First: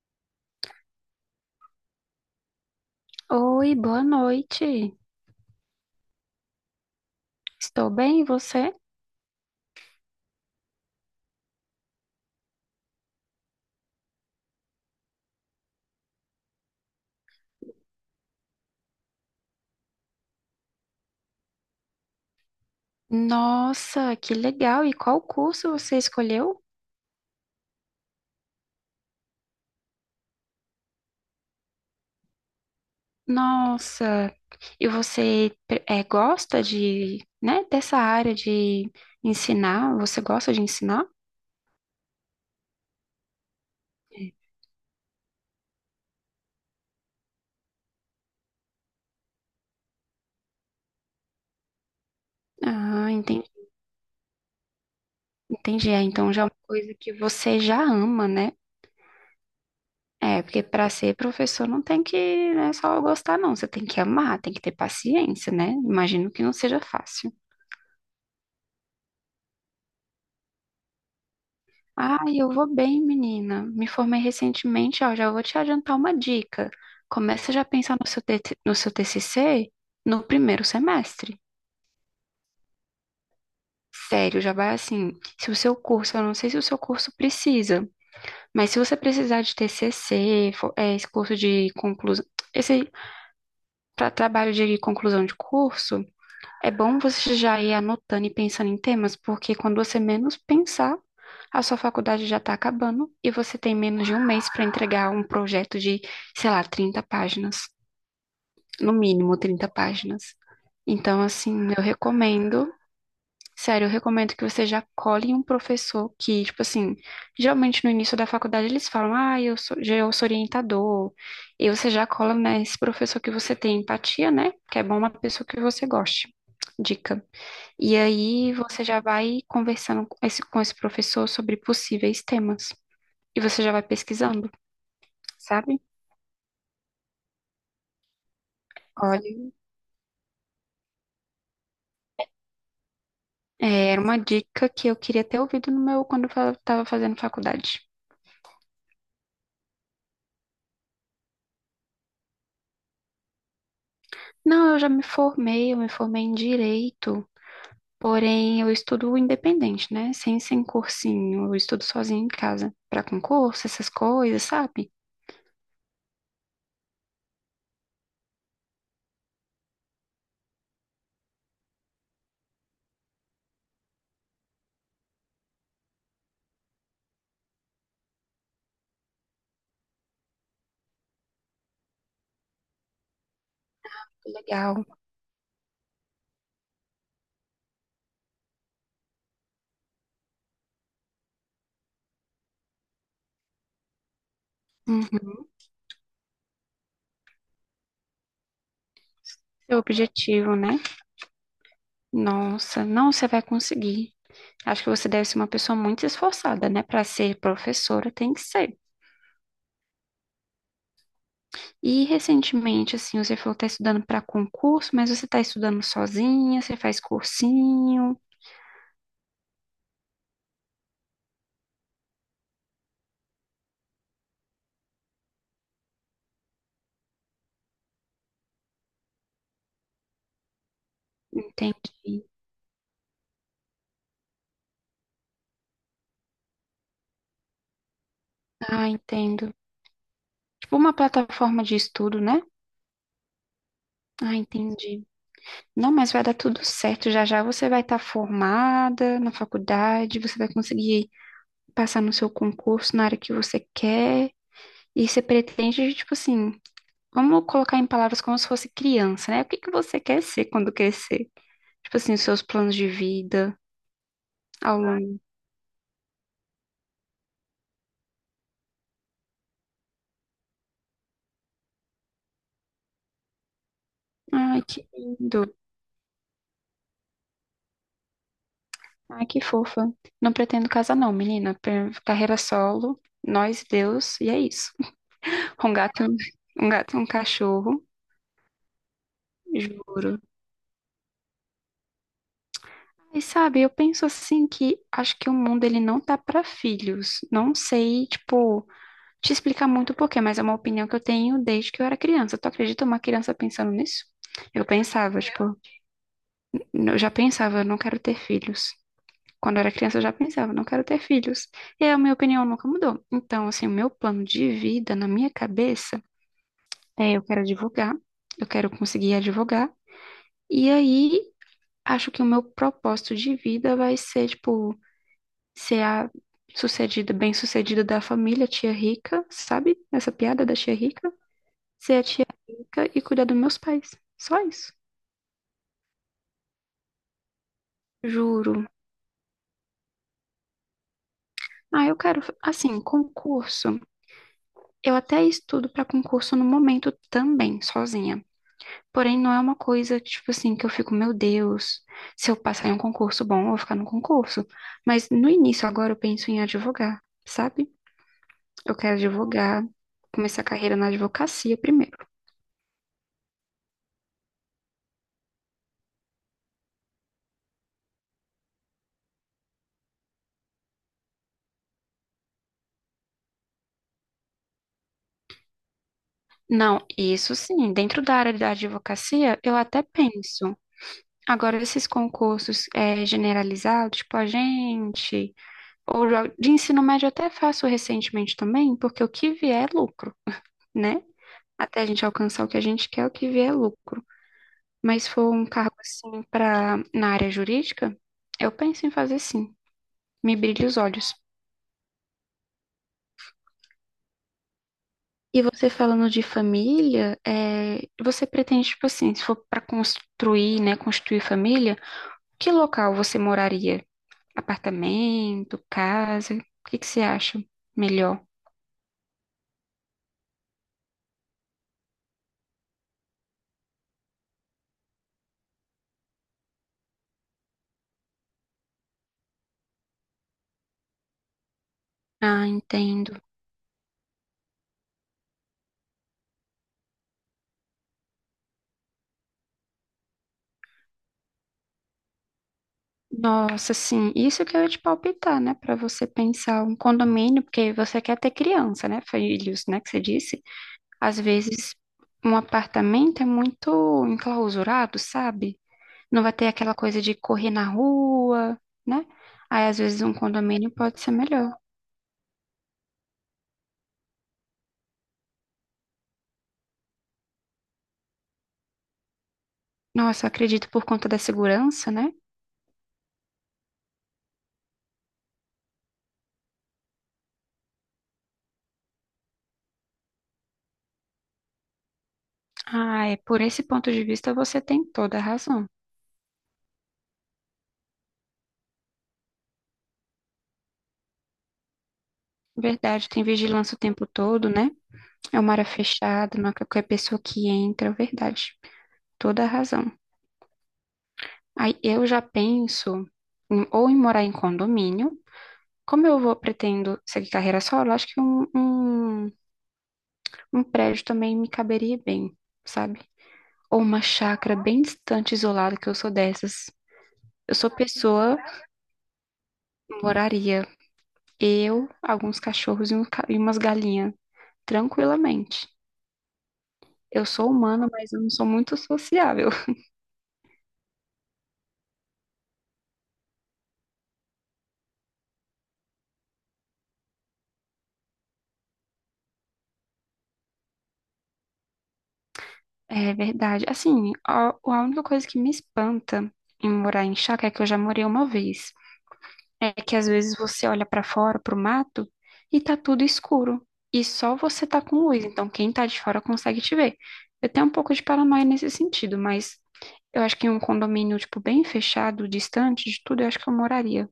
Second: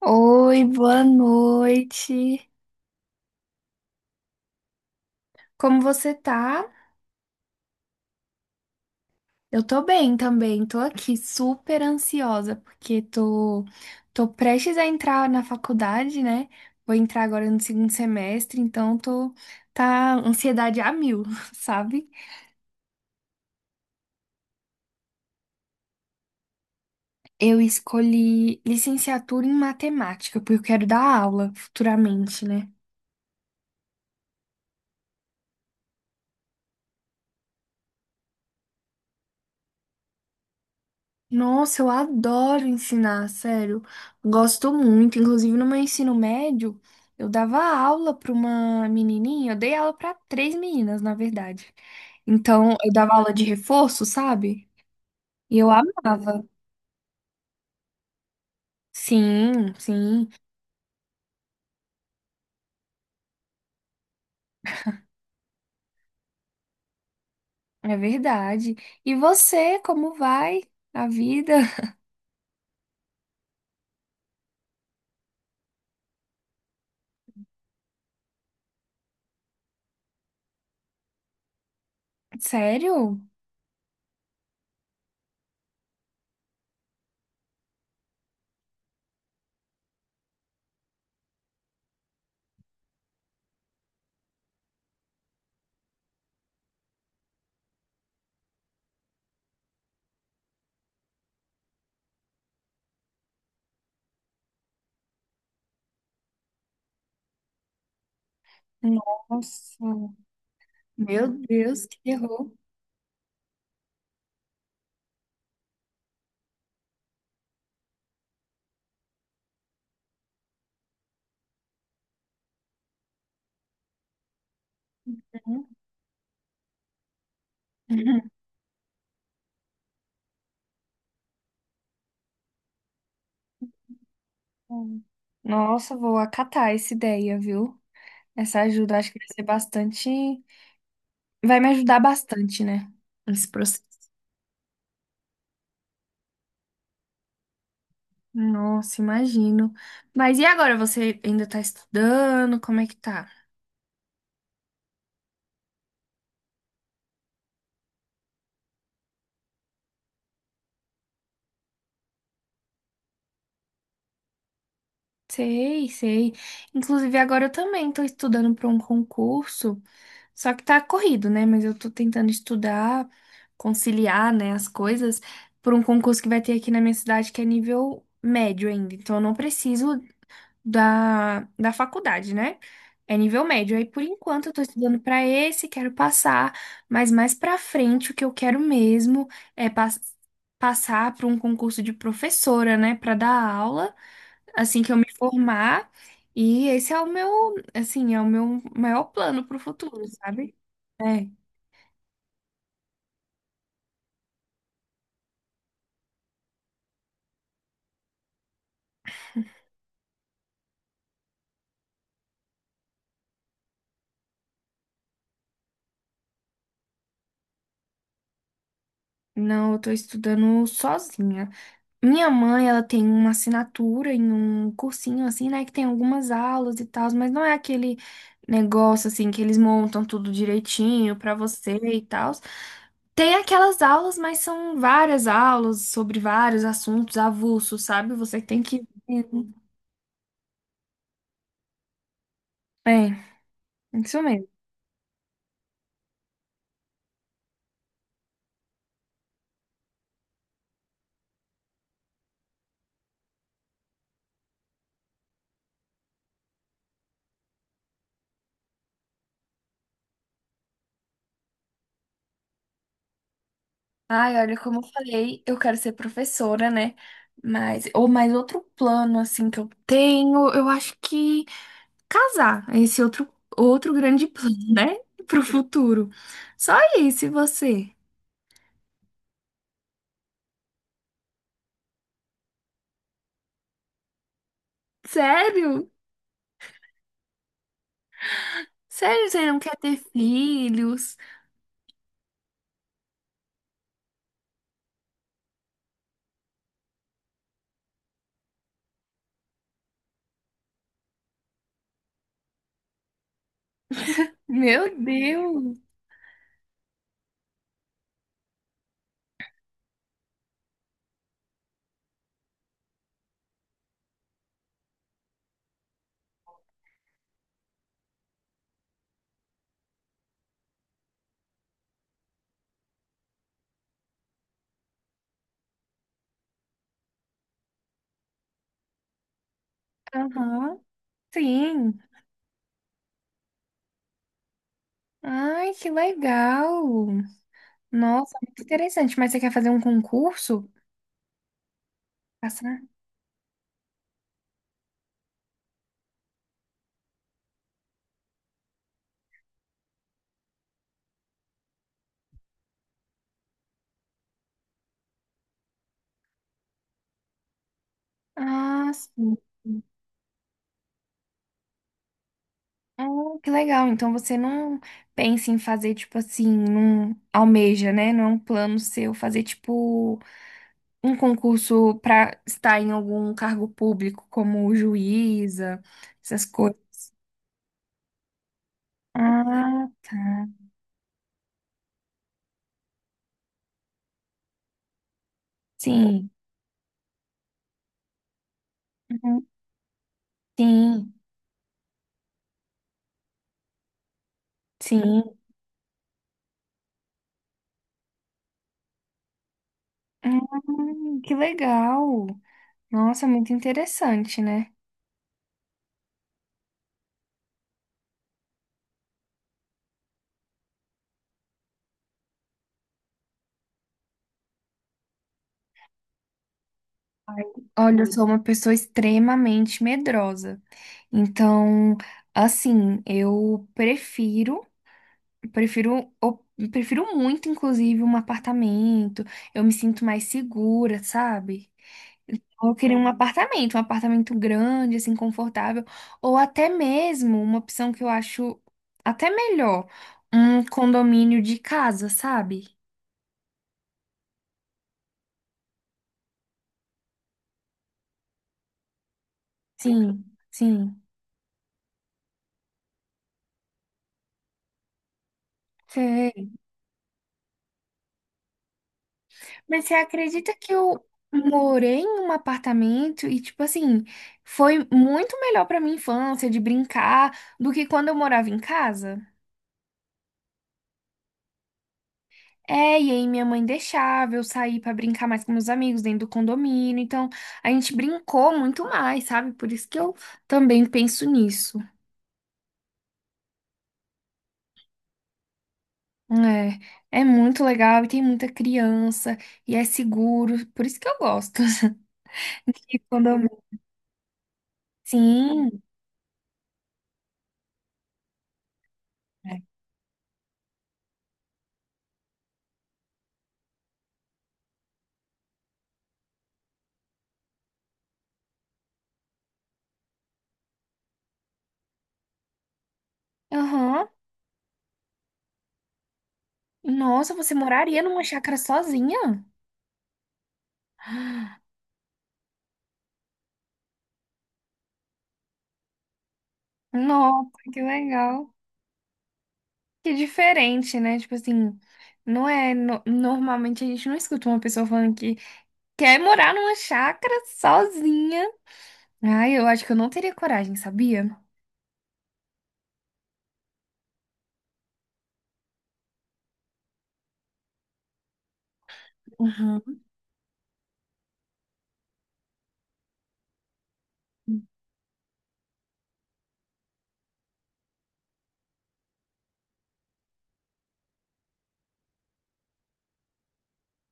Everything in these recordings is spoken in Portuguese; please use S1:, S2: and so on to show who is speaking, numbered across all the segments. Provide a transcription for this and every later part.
S1: Oi, boa noite.
S2: Oi, boa noite.
S1: Como você tá?
S2: Estou bem, e você?
S1: Eu tô bem também, tô aqui super ansiosa porque tô prestes a entrar na faculdade, né? Vou entrar agora no segundo semestre, então tô tá ansiedade a mil, sabe?
S2: Nossa, que legal! E qual curso você escolheu?
S1: Eu escolhi licenciatura em matemática porque eu quero dar aula futuramente, né?
S2: Nossa, e você gosta de, né, dessa área de ensinar? Você gosta de ensinar?
S1: Nossa, eu adoro ensinar, sério. Gosto muito. Inclusive, no meu ensino médio, eu dava aula para uma menininha. Eu dei aula para três meninas, na verdade. Então, eu
S2: Ah,
S1: dava aula de
S2: entendi.
S1: reforço, sabe? E eu
S2: Entendi. É, então já
S1: amava.
S2: é uma coisa que você já ama, né?
S1: Sim, sim,
S2: É, porque para ser professor não tem que, né, só gostar, não. Você tem que amar, tem que ter paciência, né? Imagino que não seja fácil.
S1: é verdade. E você, como vai a vida?
S2: Ai, eu vou bem, menina. Me formei recentemente, ó, já vou te adiantar uma dica. Começa já a pensar no seu, TT no seu TCC no primeiro semestre.
S1: Sério?
S2: Sério, já vai assim. Se o seu curso, eu não sei se o seu curso precisa, mas se você precisar de TCC, é, esse curso de conclusão, esse para trabalho de conclusão de curso, é bom você já ir anotando e pensando em temas, porque quando você menos pensar, a sua faculdade já está acabando e você tem menos de um mês para entregar um projeto de, sei lá, 30 páginas, no mínimo 30
S1: Nossa,
S2: páginas. Então,
S1: meu
S2: assim, eu
S1: Deus, que terror.
S2: recomendo, sério, eu recomendo que você já cole em um professor que, tipo assim, geralmente no início da faculdade eles falam, ah, eu sou, eu sou orientador, e você já cola nesse professor que você tem empatia, né? Que é bom uma pessoa que
S1: Uhum.
S2: você goste. Dica. E aí você já vai conversando com esse professor sobre possíveis temas. E você já vai pesquisando, sabe?
S1: Nossa, vou acatar essa ideia, viu? Essa ajuda, acho que vai ser
S2: Olha,
S1: bastante. Vai me ajudar bastante, né? Esse processo.
S2: é, era uma dica que eu queria ter ouvido no meu quando eu estava fazendo faculdade.
S1: Nossa, imagino. Mas e agora? Você ainda tá estudando? Como é que tá?
S2: Não, eu já me formei, eu me formei em direito, porém eu estudo independente, né? Sem cursinho, eu estudo sozinha em casa, para concurso, essas coisas, sabe?
S1: Sei, sei. Inclusive, agora eu também tô estudando para um concurso. Só que tá corrido, né? Mas eu tô tentando estudar, conciliar, né, as coisas para um concurso que vai ter aqui na minha cidade que é nível médio ainda. Então eu não preciso da faculdade, né? É nível médio. Aí, por enquanto, eu tô
S2: Legal.
S1: estudando pra esse, quero passar, mas mais pra frente, o que eu quero mesmo é passar para um concurso de professora, né, pra dar aula, assim que eu me
S2: Uhum.
S1: formar. E esse é o meu, assim, é o meu maior plano pro
S2: Seu
S1: futuro, sabe?
S2: objetivo, né?
S1: É,
S2: Nossa, não, você vai conseguir. Acho que você deve ser uma pessoa muito esforçada, né? Para ser professora, tem que ser. E recentemente, assim, você falou que está estudando para concurso, mas você está estudando sozinha, você faz cursinho.
S1: não, eu tô estudando sozinha. Minha mãe, ela tem uma assinatura em um cursinho assim, né, que tem algumas aulas e tal, mas não é aquele negócio assim que eles montam tudo direitinho pra você e
S2: Entendi.
S1: tal. Tem aquelas aulas, mas são várias aulas sobre vários assuntos avulsos, sabe? Você tem
S2: Ah,
S1: que
S2: entendo. Tipo uma plataforma de estudo, né?
S1: é, isso
S2: Ah,
S1: mesmo.
S2: entendi. Não, mas vai dar tudo certo. Já já você vai estar formada na faculdade, você vai conseguir passar no seu concurso na área que você quer. E você pretende, tipo assim, vamos colocar em palavras como se fosse criança, né? O que que você quer ser quando crescer? Tipo assim, os seus planos de vida
S1: Ai, olha, como
S2: ao
S1: eu
S2: longo.
S1: falei, eu quero ser professora, né? Mas, ou mais outro plano, assim, que eu tenho, eu acho que casar. É, esse é outro, outro grande
S2: Ai,
S1: plano,
S2: que
S1: né?
S2: lindo.
S1: Pro futuro. Só isso, e você?
S2: Ai, que fofa. Não pretendo casar, não, menina. Carreira solo, nós, Deus, e é isso. Um
S1: Sério?
S2: gato, um gato, e um cachorro,
S1: Sério, você não quer ter
S2: juro.
S1: filhos?
S2: E sabe, eu penso assim que acho que o mundo ele não tá pra filhos. Não sei, tipo, te explicar muito o porquê, mas é uma opinião que eu tenho desde que eu era criança. Tu acredita uma criança pensando nisso? Eu
S1: Meu
S2: pensava, tipo,
S1: Deus!
S2: eu já pensava, não quero ter filhos. Quando eu era criança, eu já pensava, não quero ter filhos. E a minha opinião nunca mudou. Então, assim, o meu plano de vida na minha cabeça é eu quero advogar, eu quero conseguir advogar. E aí, acho que o meu propósito de vida vai ser, tipo, ser a sucedida, bem-sucedida da família, tia rica, sabe? Essa piada da tia
S1: Aham,
S2: rica? Ser
S1: sim.
S2: a tia rica e cuidar dos meus pais. Só isso.
S1: Ai, que legal! Nossa, muito
S2: Juro.
S1: interessante. Mas você quer fazer um concurso?
S2: Ah, eu quero,
S1: Passar?
S2: assim, concurso. Eu até estudo para concurso no momento também, sozinha. Porém, não é uma coisa, tipo assim, que eu fico, meu Deus, se eu passar em um concurso bom, eu vou ficar no concurso. Mas no início, agora, eu penso em advogar, sabe? Eu
S1: Ah,
S2: quero
S1: sim.
S2: advogar, começar a carreira na advocacia primeiro.
S1: Ah, que legal. Então você não pensa em fazer, tipo assim, não almeja, né? Não é um plano seu fazer, tipo, um concurso para estar em algum cargo público, como juíza, essas coisas.
S2: Não, isso sim, dentro da área da advocacia, eu até
S1: Ah, tá.
S2: penso. Agora, esses concursos generalizados, tipo agente, ou
S1: Sim.
S2: de ensino médio, eu até faço recentemente também, porque o que
S1: Uhum.
S2: vier é lucro né?
S1: Sim,
S2: Até a gente alcançar o que a gente quer, o que vier é lucro. Mas se
S1: sim.
S2: for um cargo assim para na área jurídica, eu penso em fazer sim. Me brilha os olhos.
S1: Que legal. Nossa, muito interessante, né?
S2: E você falando de família, é, você pretende, tipo assim, se for para construir, né, construir família, que local você moraria? Apartamento, casa? O que que você acha
S1: Olha, eu
S2: melhor?
S1: sou uma pessoa extremamente medrosa. Então, assim, eu prefiro muito, inclusive, um apartamento. Eu me sinto mais segura, sabe?
S2: Ah,
S1: Eu queria
S2: entendo.
S1: um apartamento grande, assim, confortável, ou até mesmo uma opção que eu acho até melhor, um condomínio de casa, sabe?
S2: Nossa, sim, isso que eu ia te palpitar, né? Para você pensar um condomínio, porque você quer ter criança, né? Filhos, né? Que você
S1: Sim,
S2: disse.
S1: sim.
S2: Às vezes, um apartamento é muito enclausurado, sabe? Não vai ter
S1: Sei.
S2: aquela coisa de correr na rua, né? Aí, às
S1: Mas você
S2: vezes, um
S1: acredita
S2: condomínio
S1: que
S2: pode
S1: eu
S2: ser melhor.
S1: morei em um apartamento e, tipo assim, foi muito melhor pra minha infância de brincar do que quando eu morava em casa?
S2: Nossa, eu acredito por conta da segurança, né?
S1: É, e aí minha mãe deixava eu sair pra brincar mais com meus amigos dentro do condomínio. Então, a gente brincou muito mais, sabe? Por isso que eu também penso nisso.
S2: Ah, é por esse ponto de vista você tem toda a razão.
S1: É, é muito legal e tem muita criança e é seguro. Por isso que eu gosto de
S2: Verdade, tem
S1: condomínio.
S2: vigilância o tempo todo, né? É uma área
S1: Sim.
S2: fechada, não é qualquer pessoa que entra, é verdade. Toda a razão. Aí eu já penso ou em morar em condomínio. Como eu vou pretendo seguir carreira solo, acho que um prédio também me caberia bem, sabe? Ou uma
S1: Aham.
S2: chácara bem distante, isolada, que eu sou dessas.
S1: Nossa, você
S2: Eu sou
S1: moraria numa
S2: pessoa,
S1: chácara sozinha?
S2: moraria eu, alguns cachorros e, e umas galinhas, tranquilamente. Eu sou
S1: Nossa, que
S2: humana, mas eu não sou
S1: legal.
S2: muito sociável.
S1: Que diferente, né? Tipo assim, não é. Normalmente a gente não escuta uma pessoa falando que quer morar numa chácara sozinha? Ai, eu acho que eu não teria coragem, sabia?
S2: É verdade. Assim, a única coisa que me espanta em morar em chácara é que eu já morei uma vez. É que
S1: Uhum.
S2: às vezes você olha para fora, pro mato, e tá tudo escuro. E só você tá com luz, então quem tá de fora consegue te ver. Eu tenho um pouco de paranoia nesse sentido, mas eu acho que em um condomínio, tipo, bem fechado, distante de tudo, eu acho que eu moraria.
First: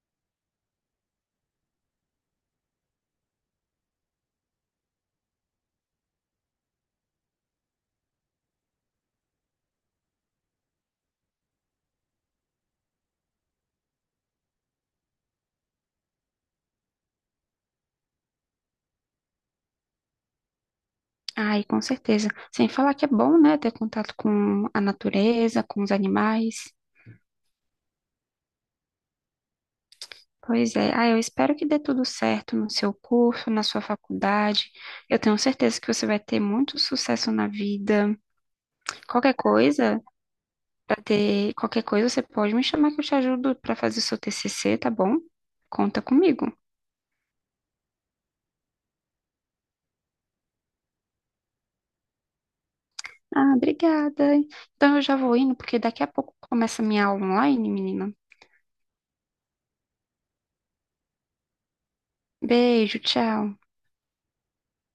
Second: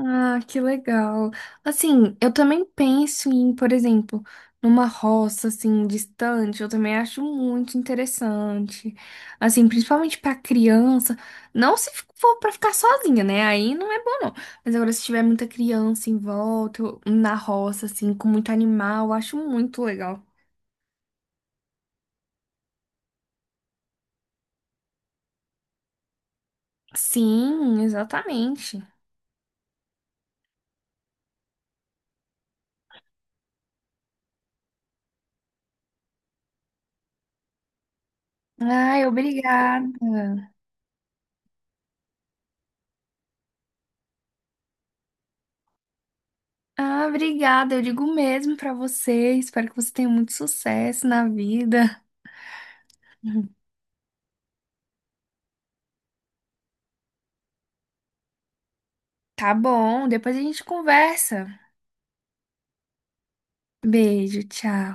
S1: Ah, que legal. Assim, eu também penso em, por exemplo, numa roça assim distante, eu também acho muito interessante. Assim, principalmente pra criança, não se for pra ficar sozinha, né? Aí não é bom não. Mas agora se tiver muita criança em volta, na roça assim, com muito animal, eu acho muito legal.
S2: Ai, com certeza. Sem falar que é bom, né, ter contato com a natureza, com os animais.
S1: Sim, exatamente.
S2: Pois é. Ah, eu espero que dê tudo certo no seu curso, na sua faculdade. Eu tenho certeza que você vai ter muito sucesso na vida.
S1: Ai,
S2: Qualquer coisa,
S1: obrigada.
S2: pra ter qualquer coisa, você pode me chamar que eu te ajudo pra fazer seu TCC, tá bom? Conta comigo.
S1: Ah, obrigada. Eu digo o mesmo pra você. Espero que você tenha muito sucesso na vida.
S2: Ah, obrigada. Então eu já vou indo, porque daqui a pouco começa a minha aula online, menina.
S1: Tá bom, depois a gente conversa.
S2: Beijo, tchau.
S1: Beijo, tchau.